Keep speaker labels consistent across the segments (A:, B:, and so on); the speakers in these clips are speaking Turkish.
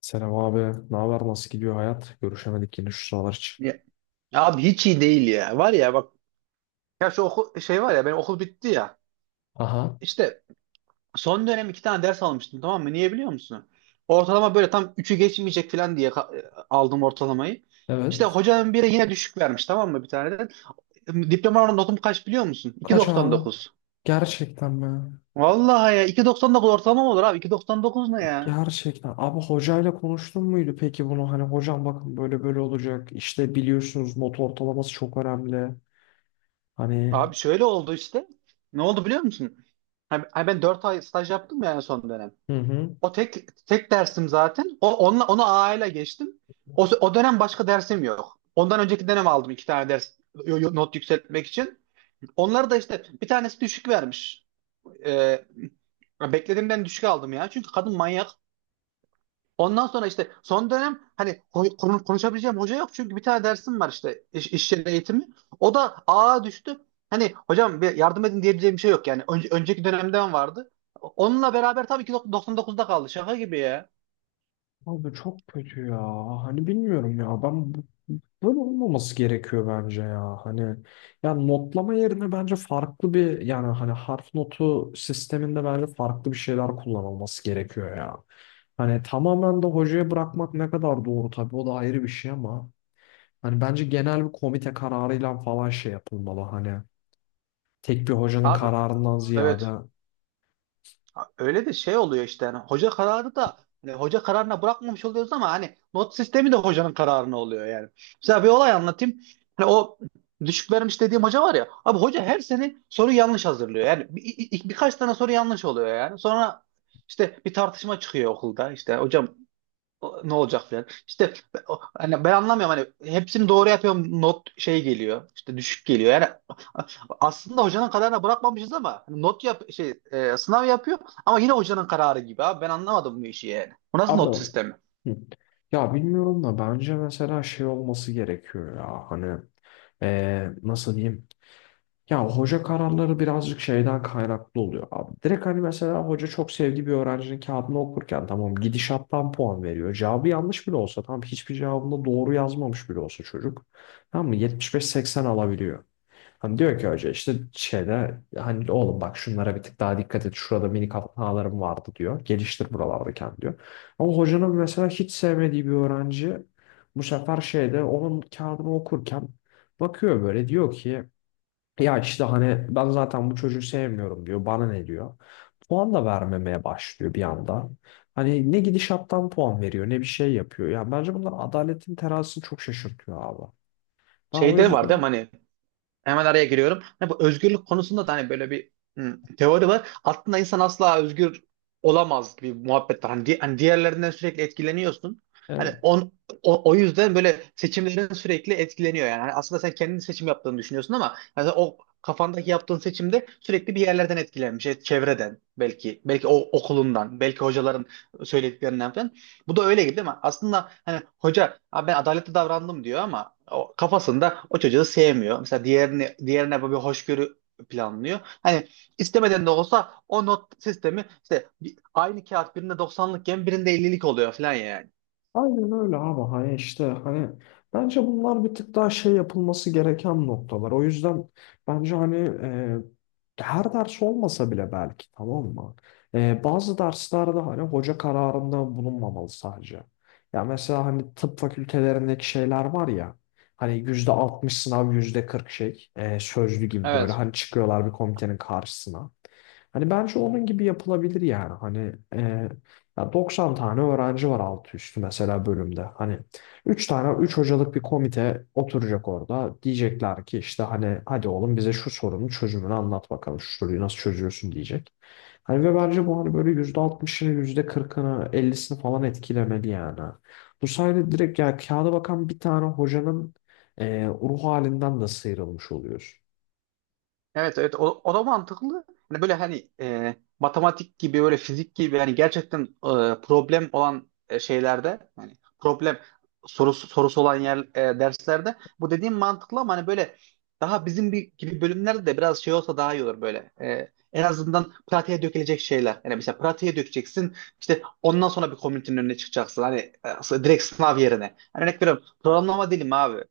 A: Selam abi. Ne haber? Nasıl gidiyor hayat? Görüşemedik yine şu sıralar için.
B: Ya, ya, abi hiç iyi değil ya. Var ya bak ya şu okul şey var ya benim okul bitti ya.
A: Aha,
B: İşte son dönem iki tane ders almıştım, tamam mı? Niye biliyor musun? Ortalama böyle tam üçü geçmeyecek falan diye aldım ortalamayı. İşte
A: evet.
B: hocanın biri yine düşük vermiş, tamam mı, bir tane de. Diploma notum kaç biliyor musun? iki virgül
A: Kaç
B: doksan
A: abi?
B: dokuz.
A: Gerçekten mi?
B: Vallahi ya, 2,99 ortalama mı olur abi? 2,99 ne ya?
A: Gerçekten. Abi hocayla konuştun muydu peki bunu? Hani hocam bakın böyle böyle olacak. İşte biliyorsunuz not ortalaması çok önemli. Hani.
B: Abi şöyle oldu işte. Ne oldu biliyor musun? Ha Ben 4 ay staj yaptım ya, en son dönem.
A: Hı hı.
B: O tek dersim zaten. O onunla onu A ile geçtim. O dönem başka dersim yok. Ondan önceki dönem aldım iki tane ders not yükseltmek için. Onları da işte, bir tanesi düşük vermiş. Ee, Beklediğimden düşük aldım ya. Çünkü kadın manyak. Ondan sonra işte son dönem hani konuşabileceğim hoca yok. Çünkü bir tane dersim var işte, iş yeri eğitimi. O da A'ya düştü. Hani hocam bir yardım edin diyebileceğim bir şey yok yani. Önceki dönemden vardı. Onunla beraber tabii ki 99'da kaldı. Şaka gibi ya.
A: Abi çok kötü ya. Hani bilmiyorum ya. Ben bu Böyle olmaması gerekiyor bence ya. Hani yani notlama yerine bence farklı bir yani hani harf notu sisteminde bence farklı bir şeyler kullanılması gerekiyor ya. Hani tamamen de hocaya bırakmak ne kadar doğru tabii o da ayrı bir şey ama hani bence genel bir komite kararıyla falan şey yapılmalı hani tek bir hocanın
B: Abi.
A: kararından ziyade
B: Evet. Ha, Öyle de şey oluyor işte, yani hoca kararı da hani hoca kararına bırakmamış oluyoruz ama hani not sistemi de hocanın kararına oluyor yani. Mesela bir olay anlatayım. Hani o düşük vermiş dediğim hoca var ya. Abi hoca her sene soru yanlış hazırlıyor. Yani birkaç tane soru yanlış oluyor yani. Sonra işte bir tartışma çıkıyor okulda. İşte hocam ne olacak falan. İşte hani ben anlamıyorum, hani hepsini doğru yapıyorum, not şey geliyor, işte düşük geliyor. Yani aslında hocanın kararına bırakmamışız ama hani not yap şey sınav yapıyor ama yine hocanın kararı gibi abi. Ben anlamadım bu işi yani. Bu nasıl
A: abi.
B: not sistemi?
A: Hı. Ya bilmiyorum da bence mesela şey olması gerekiyor ya hani Nasıl diyeyim. Ya hoca kararları birazcık şeyden kaynaklı oluyor abi. Direkt hani mesela hoca çok sevdiği bir öğrencinin kağıdını okurken tamam gidişattan puan veriyor. Cevabı yanlış bile olsa tamam hiçbir cevabında doğru yazmamış bile olsa çocuk. Tamam mı? 75-80 alabiliyor. Hani diyor ki hoca işte şeyde hani oğlum bak şunlara bir tık daha dikkat et. Şurada minik hatalarım vardı diyor. Geliştir buralarda kendini diyor. Ama hocanın mesela hiç sevmediği bir öğrenci bu sefer şeyde onun kağıdını okurken bakıyor böyle diyor ki ya işte hani ben zaten bu çocuğu sevmiyorum diyor. Bana ne diyor. Puan da vermemeye başlıyor bir anda. Hani ne gidişattan puan veriyor ne bir şey yapıyor. Yani bence bunlar adaletin terazisini çok şaşırtıyor abi. Ben o
B: Şeyde var değil mi,
A: yüzden
B: hani. Hemen araya giriyorum. Hani bu özgürlük konusunda da hani böyle bir teori var. Aslında insan asla özgür olamaz gibi bir muhabbet var. Hani diğerlerinden sürekli etkileniyorsun. Hani
A: evet.
B: on, o, o yüzden böyle seçimlerin sürekli etkileniyor yani. Hani aslında sen kendi seçim yaptığını düşünüyorsun ama yani sen o kafandaki yaptığın seçimde sürekli bir yerlerden etkilenmiş. Çevreden belki, o okulundan, belki hocaların söylediklerinden falan. Bu da öyle gibi değil mi? Aslında hani hoca "Abi ben adaletli davrandım" diyor ama o kafasında o çocuğu sevmiyor. Mesela diğerini, diğerine böyle bir hoşgörü planlıyor. Hani istemeden de olsa o not sistemi işte aynı kağıt birinde 90'lıkken birinde 50'lik oluyor falan yani.
A: Aynen öyle abi hani işte hani bence bunlar bir tık daha şey yapılması gereken noktalar. O yüzden bence hani her ders olmasa bile belki tamam mı? Bazı derslerde hani hoca kararında bulunmamalı sadece. Ya mesela hani tıp fakültelerindeki şeyler var ya hani %60 sınav %40 şey sözlü gibi böyle
B: Evet.
A: hani çıkıyorlar bir komitenin karşısına. Hani bence onun gibi yapılabilir yani hani ya 90 tane öğrenci var altı üstü mesela bölümde. Hani 3 tane 3 hocalık bir komite oturacak orada. Diyecekler ki işte hani hadi oğlum bize şu sorunun çözümünü anlat bakalım. Şu soruyu nasıl çözüyorsun diyecek. Hani ve bence bu hani böyle %60'ını, %40'ını, 50'sini falan etkilemeli yani. Bu sayede direkt ya kağıda bakan bir tane hocanın ruh halinden de sıyrılmış oluyoruz.
B: Evet evet, o da mantıklı. Hani böyle hani matematik gibi, böyle fizik gibi, yani gerçekten problem olan şeylerde hani problem sorusu olan yer derslerde bu dediğim mantıklı ama hani böyle daha bizim gibi bölümlerde de biraz şey olsa daha iyi olur böyle. E, en azından pratiğe dökülecek şeyler. Yani mesela pratiğe dökeceksin işte, ondan sonra bir komünitenin önüne çıkacaksın. Hani direkt sınav yerine. Yani örnek veriyorum, programlama dilim abi.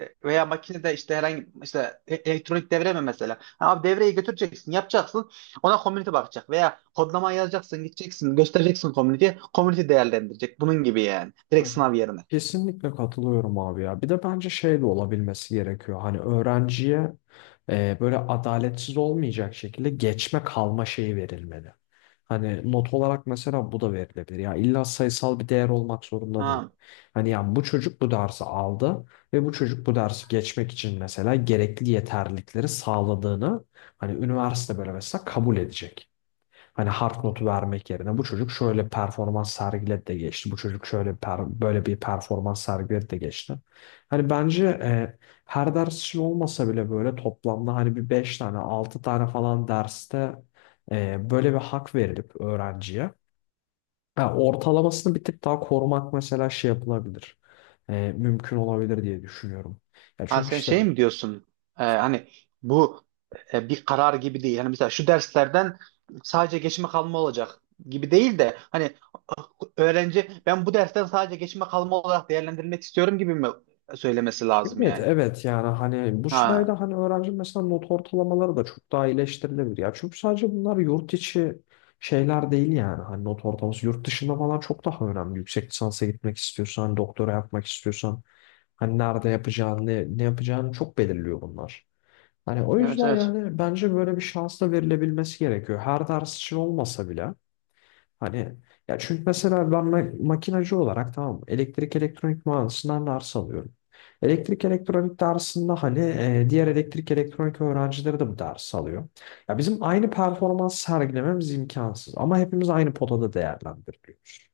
B: Veya makinede işte herhangi işte elektronik devre mi mesela? Ha, Abi devreyi götüreceksin, yapacaksın. Ona community bakacak veya kodlama yazacaksın, gideceksin, göstereceksin community'ye. Community değerlendirecek. Bunun gibi yani. Direkt
A: Ha,
B: sınav yerine.
A: kesinlikle katılıyorum abi ya. Bir de bence şey de olabilmesi gerekiyor. Hani öğrenciye böyle adaletsiz olmayacak şekilde geçme kalma şeyi verilmeli. Hani not olarak mesela bu da verilebilir. Ya illa sayısal bir değer olmak zorunda değil.
B: Ha.
A: Hani yani bu çocuk bu dersi aldı ve bu çocuk bu dersi geçmek için mesela gerekli yeterlilikleri sağladığını hani üniversite böyle mesela kabul edecek. Hani hard notu vermek yerine bu çocuk şöyle performans sergiledi de geçti. Bu çocuk şöyle böyle bir performans sergiledi de geçti. Hani bence her ders için olmasa bile böyle toplamda hani bir 5 tane 6 tane falan derste böyle bir hak verilip öğrenciye. Ha, ortalamasını bir tık daha korumak mesela şey yapılabilir. Mümkün olabilir diye düşünüyorum. Ya
B: Ha,
A: çünkü
B: Sen
A: işte.
B: şey mi diyorsun? Hani bu bir karar gibi değil. Hani mesela şu derslerden sadece geçme kalma olacak gibi değil de hani öğrenci "ben bu dersten sadece geçme kalma olarak değerlendirmek istiyorum" gibi mi söylemesi lazım
A: Evet
B: yani?
A: evet yani hani bu
B: Ha,
A: sayede hani öğrenci mesela not ortalamaları da çok daha iyileştirilebilir ya. Çünkü sadece bunlar yurt içi şeyler değil yani hani not ortalaması yurt dışında falan çok daha önemli. Yüksek lisansa gitmek istiyorsan, doktora yapmak istiyorsan hani nerede yapacağını, ne yapacağını çok belirliyor bunlar. Hani o
B: evet
A: yüzden
B: evet.
A: yani bence böyle bir şans da verilebilmesi gerekiyor. Her ders için olmasa bile. Hani ya çünkü mesela ben makinacı olarak tamam mı, elektrik elektronik mühendisinden ders alıyorum. Elektrik elektronik dersinde hani diğer elektrik elektronik öğrencileri de bu ders alıyor. Ya bizim aynı performans sergilememiz imkansız ama hepimiz aynı potada değerlendiriliyoruz.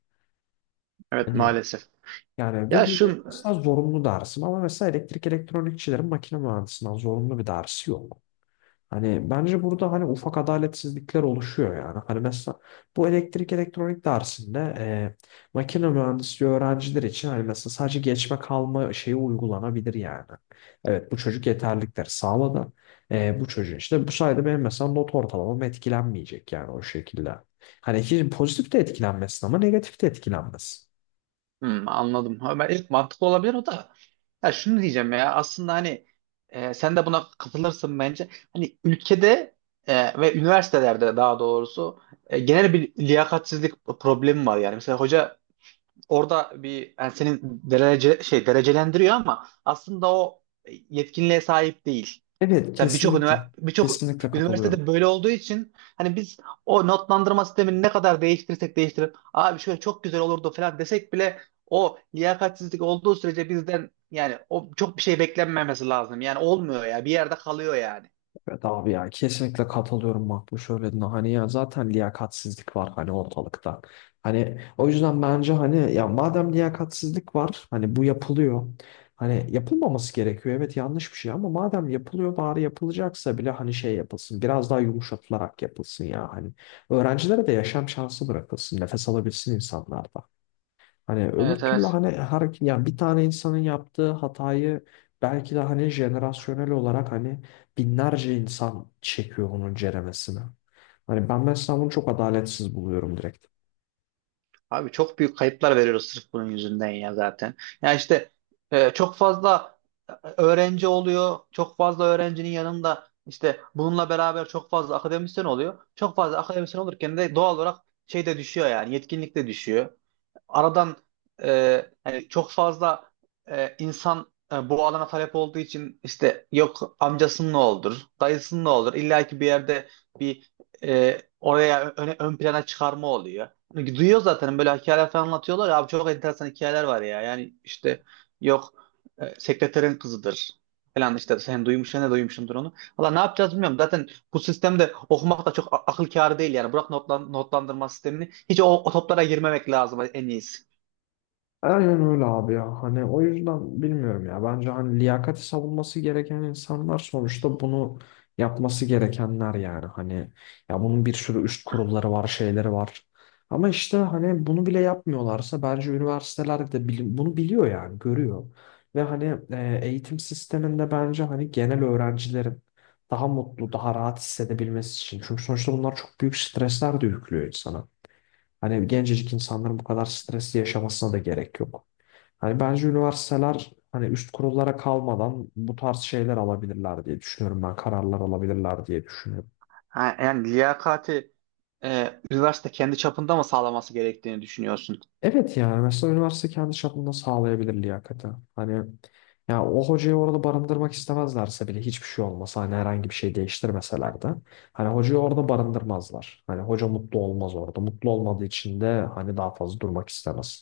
B: Evet,
A: Hani
B: maalesef.
A: yani ve
B: Ya
A: bu benim
B: şu.
A: aslında zorunlu dersim ama mesela elektrik elektronikçilerin makine mühendisinden zorunlu bir dersi yok. Hani bence burada hani ufak adaletsizlikler oluşuyor yani. Hani mesela bu elektrik elektronik dersinde makine mühendisliği öğrenciler için hani mesela sadece geçme kalma şeyi uygulanabilir yani. Evet bu çocuk yeterlilikleri sağladı. Bu çocuğun işte bu sayede benim mesela not ortalamam etkilenmeyecek yani o şekilde. Hani hiç pozitif de etkilenmesin ama negatif de etkilenmesin.
B: Hmm, anladım. Ha, Ben ilk mantıklı olabilir o da. Ya şunu diyeceğim, ya aslında hani sen de buna katılırsın bence. Hani ülkede ve üniversitelerde, daha doğrusu, genel bir liyakatsizlik problemi var yani. Mesela hoca orada bir yani senin derece şey derecelendiriyor ama aslında o yetkinliğe sahip değil.
A: Evet kesinlikle.
B: Birçok
A: Kesinlikle katılıyorum.
B: üniversitede böyle olduğu için hani biz o notlandırma sistemini ne kadar değiştirsek değiştirip abi şöyle çok güzel olurdu falan desek bile, o liyakatsizlik olduğu sürece bizden yani o çok bir şey beklenmemesi lazım. Yani olmuyor ya. Bir yerde kalıyor yani.
A: Evet abi ya kesinlikle katılıyorum bak bu söylediğine hani ya zaten liyakatsizlik var hani ortalıkta. Hani o yüzden bence hani ya madem liyakatsizlik var hani bu yapılıyor. Hani yapılmaması gerekiyor evet yanlış bir şey ama madem yapılıyor bari yapılacaksa bile hani şey yapılsın biraz daha yumuşatılarak yapılsın ya hani. Öğrencilere de yaşam şansı bırakılsın nefes alabilsin insanlar da. Hani öbür
B: Evet
A: türlü
B: evet.
A: hani hareket yani bir tane insanın yaptığı hatayı belki de hani jenerasyonel olarak hani binlerce insan çekiyor onun ceremesine. Hani ben mesela bunu çok adaletsiz buluyorum direkt.
B: Abi çok büyük kayıplar veriyoruz sırf bunun yüzünden ya, zaten. Ya işte çok fazla öğrenci oluyor. Çok fazla öğrencinin yanında işte bununla beraber çok fazla akademisyen oluyor. Çok fazla akademisyen olurken de doğal olarak şey de düşüyor, yani yetkinlik de düşüyor aradan. Hani çok fazla insan bu alana talep olduğu için işte yok amcasının ne olur, dayısının ne olur. İlla ki bir yerde bir oraya ön plana çıkarma oluyor. Çünkü duyuyor zaten, böyle hikayeler falan anlatıyorlar ya abi, çok enteresan hikayeler var ya. Yani işte yok sekreterin kızıdır falan, işte sen duymuşsun ne duymuşsundur onu. Valla ne yapacağız bilmiyorum. Zaten bu sistemde okumak da çok akıl kârı değil yani. Bırak notlandırma sistemini. Hiç o toplara girmemek lazım en iyisi.
A: Aynen öyle abi ya. Hani o yüzden bilmiyorum ya. Bence hani liyakati savunması gereken insanlar sonuçta bunu yapması gerekenler yani. Hani ya bunun bir sürü üst kurulları var, şeyleri var. Ama işte hani bunu bile yapmıyorlarsa bence üniversiteler de bunu biliyor yani, görüyor. Ve hani eğitim sisteminde bence hani genel öğrencilerin daha mutlu, daha rahat hissedebilmesi için. Çünkü sonuçta bunlar çok büyük stresler de yüklüyor insana. Hani gencecik insanların bu kadar stresi yaşamasına da gerek yok. Hani bence üniversiteler hani üst kurullara kalmadan bu tarz şeyler alabilirler diye düşünüyorum ben. Kararlar alabilirler diye düşünüyorum.
B: Ha, Yani liyakati üniversite kendi çapında mı sağlaması gerektiğini düşünüyorsun?
A: Evet yani mesela üniversite kendi çapında sağlayabilir liyakati. Hani ya o hocayı orada barındırmak istemezlerse bile hiçbir şey olmasa hani herhangi bir şey değiştirmeseler de hani hocayı orada barındırmazlar. Hani hoca mutlu olmaz orada. Mutlu olmadığı için de hani daha fazla durmak istemez.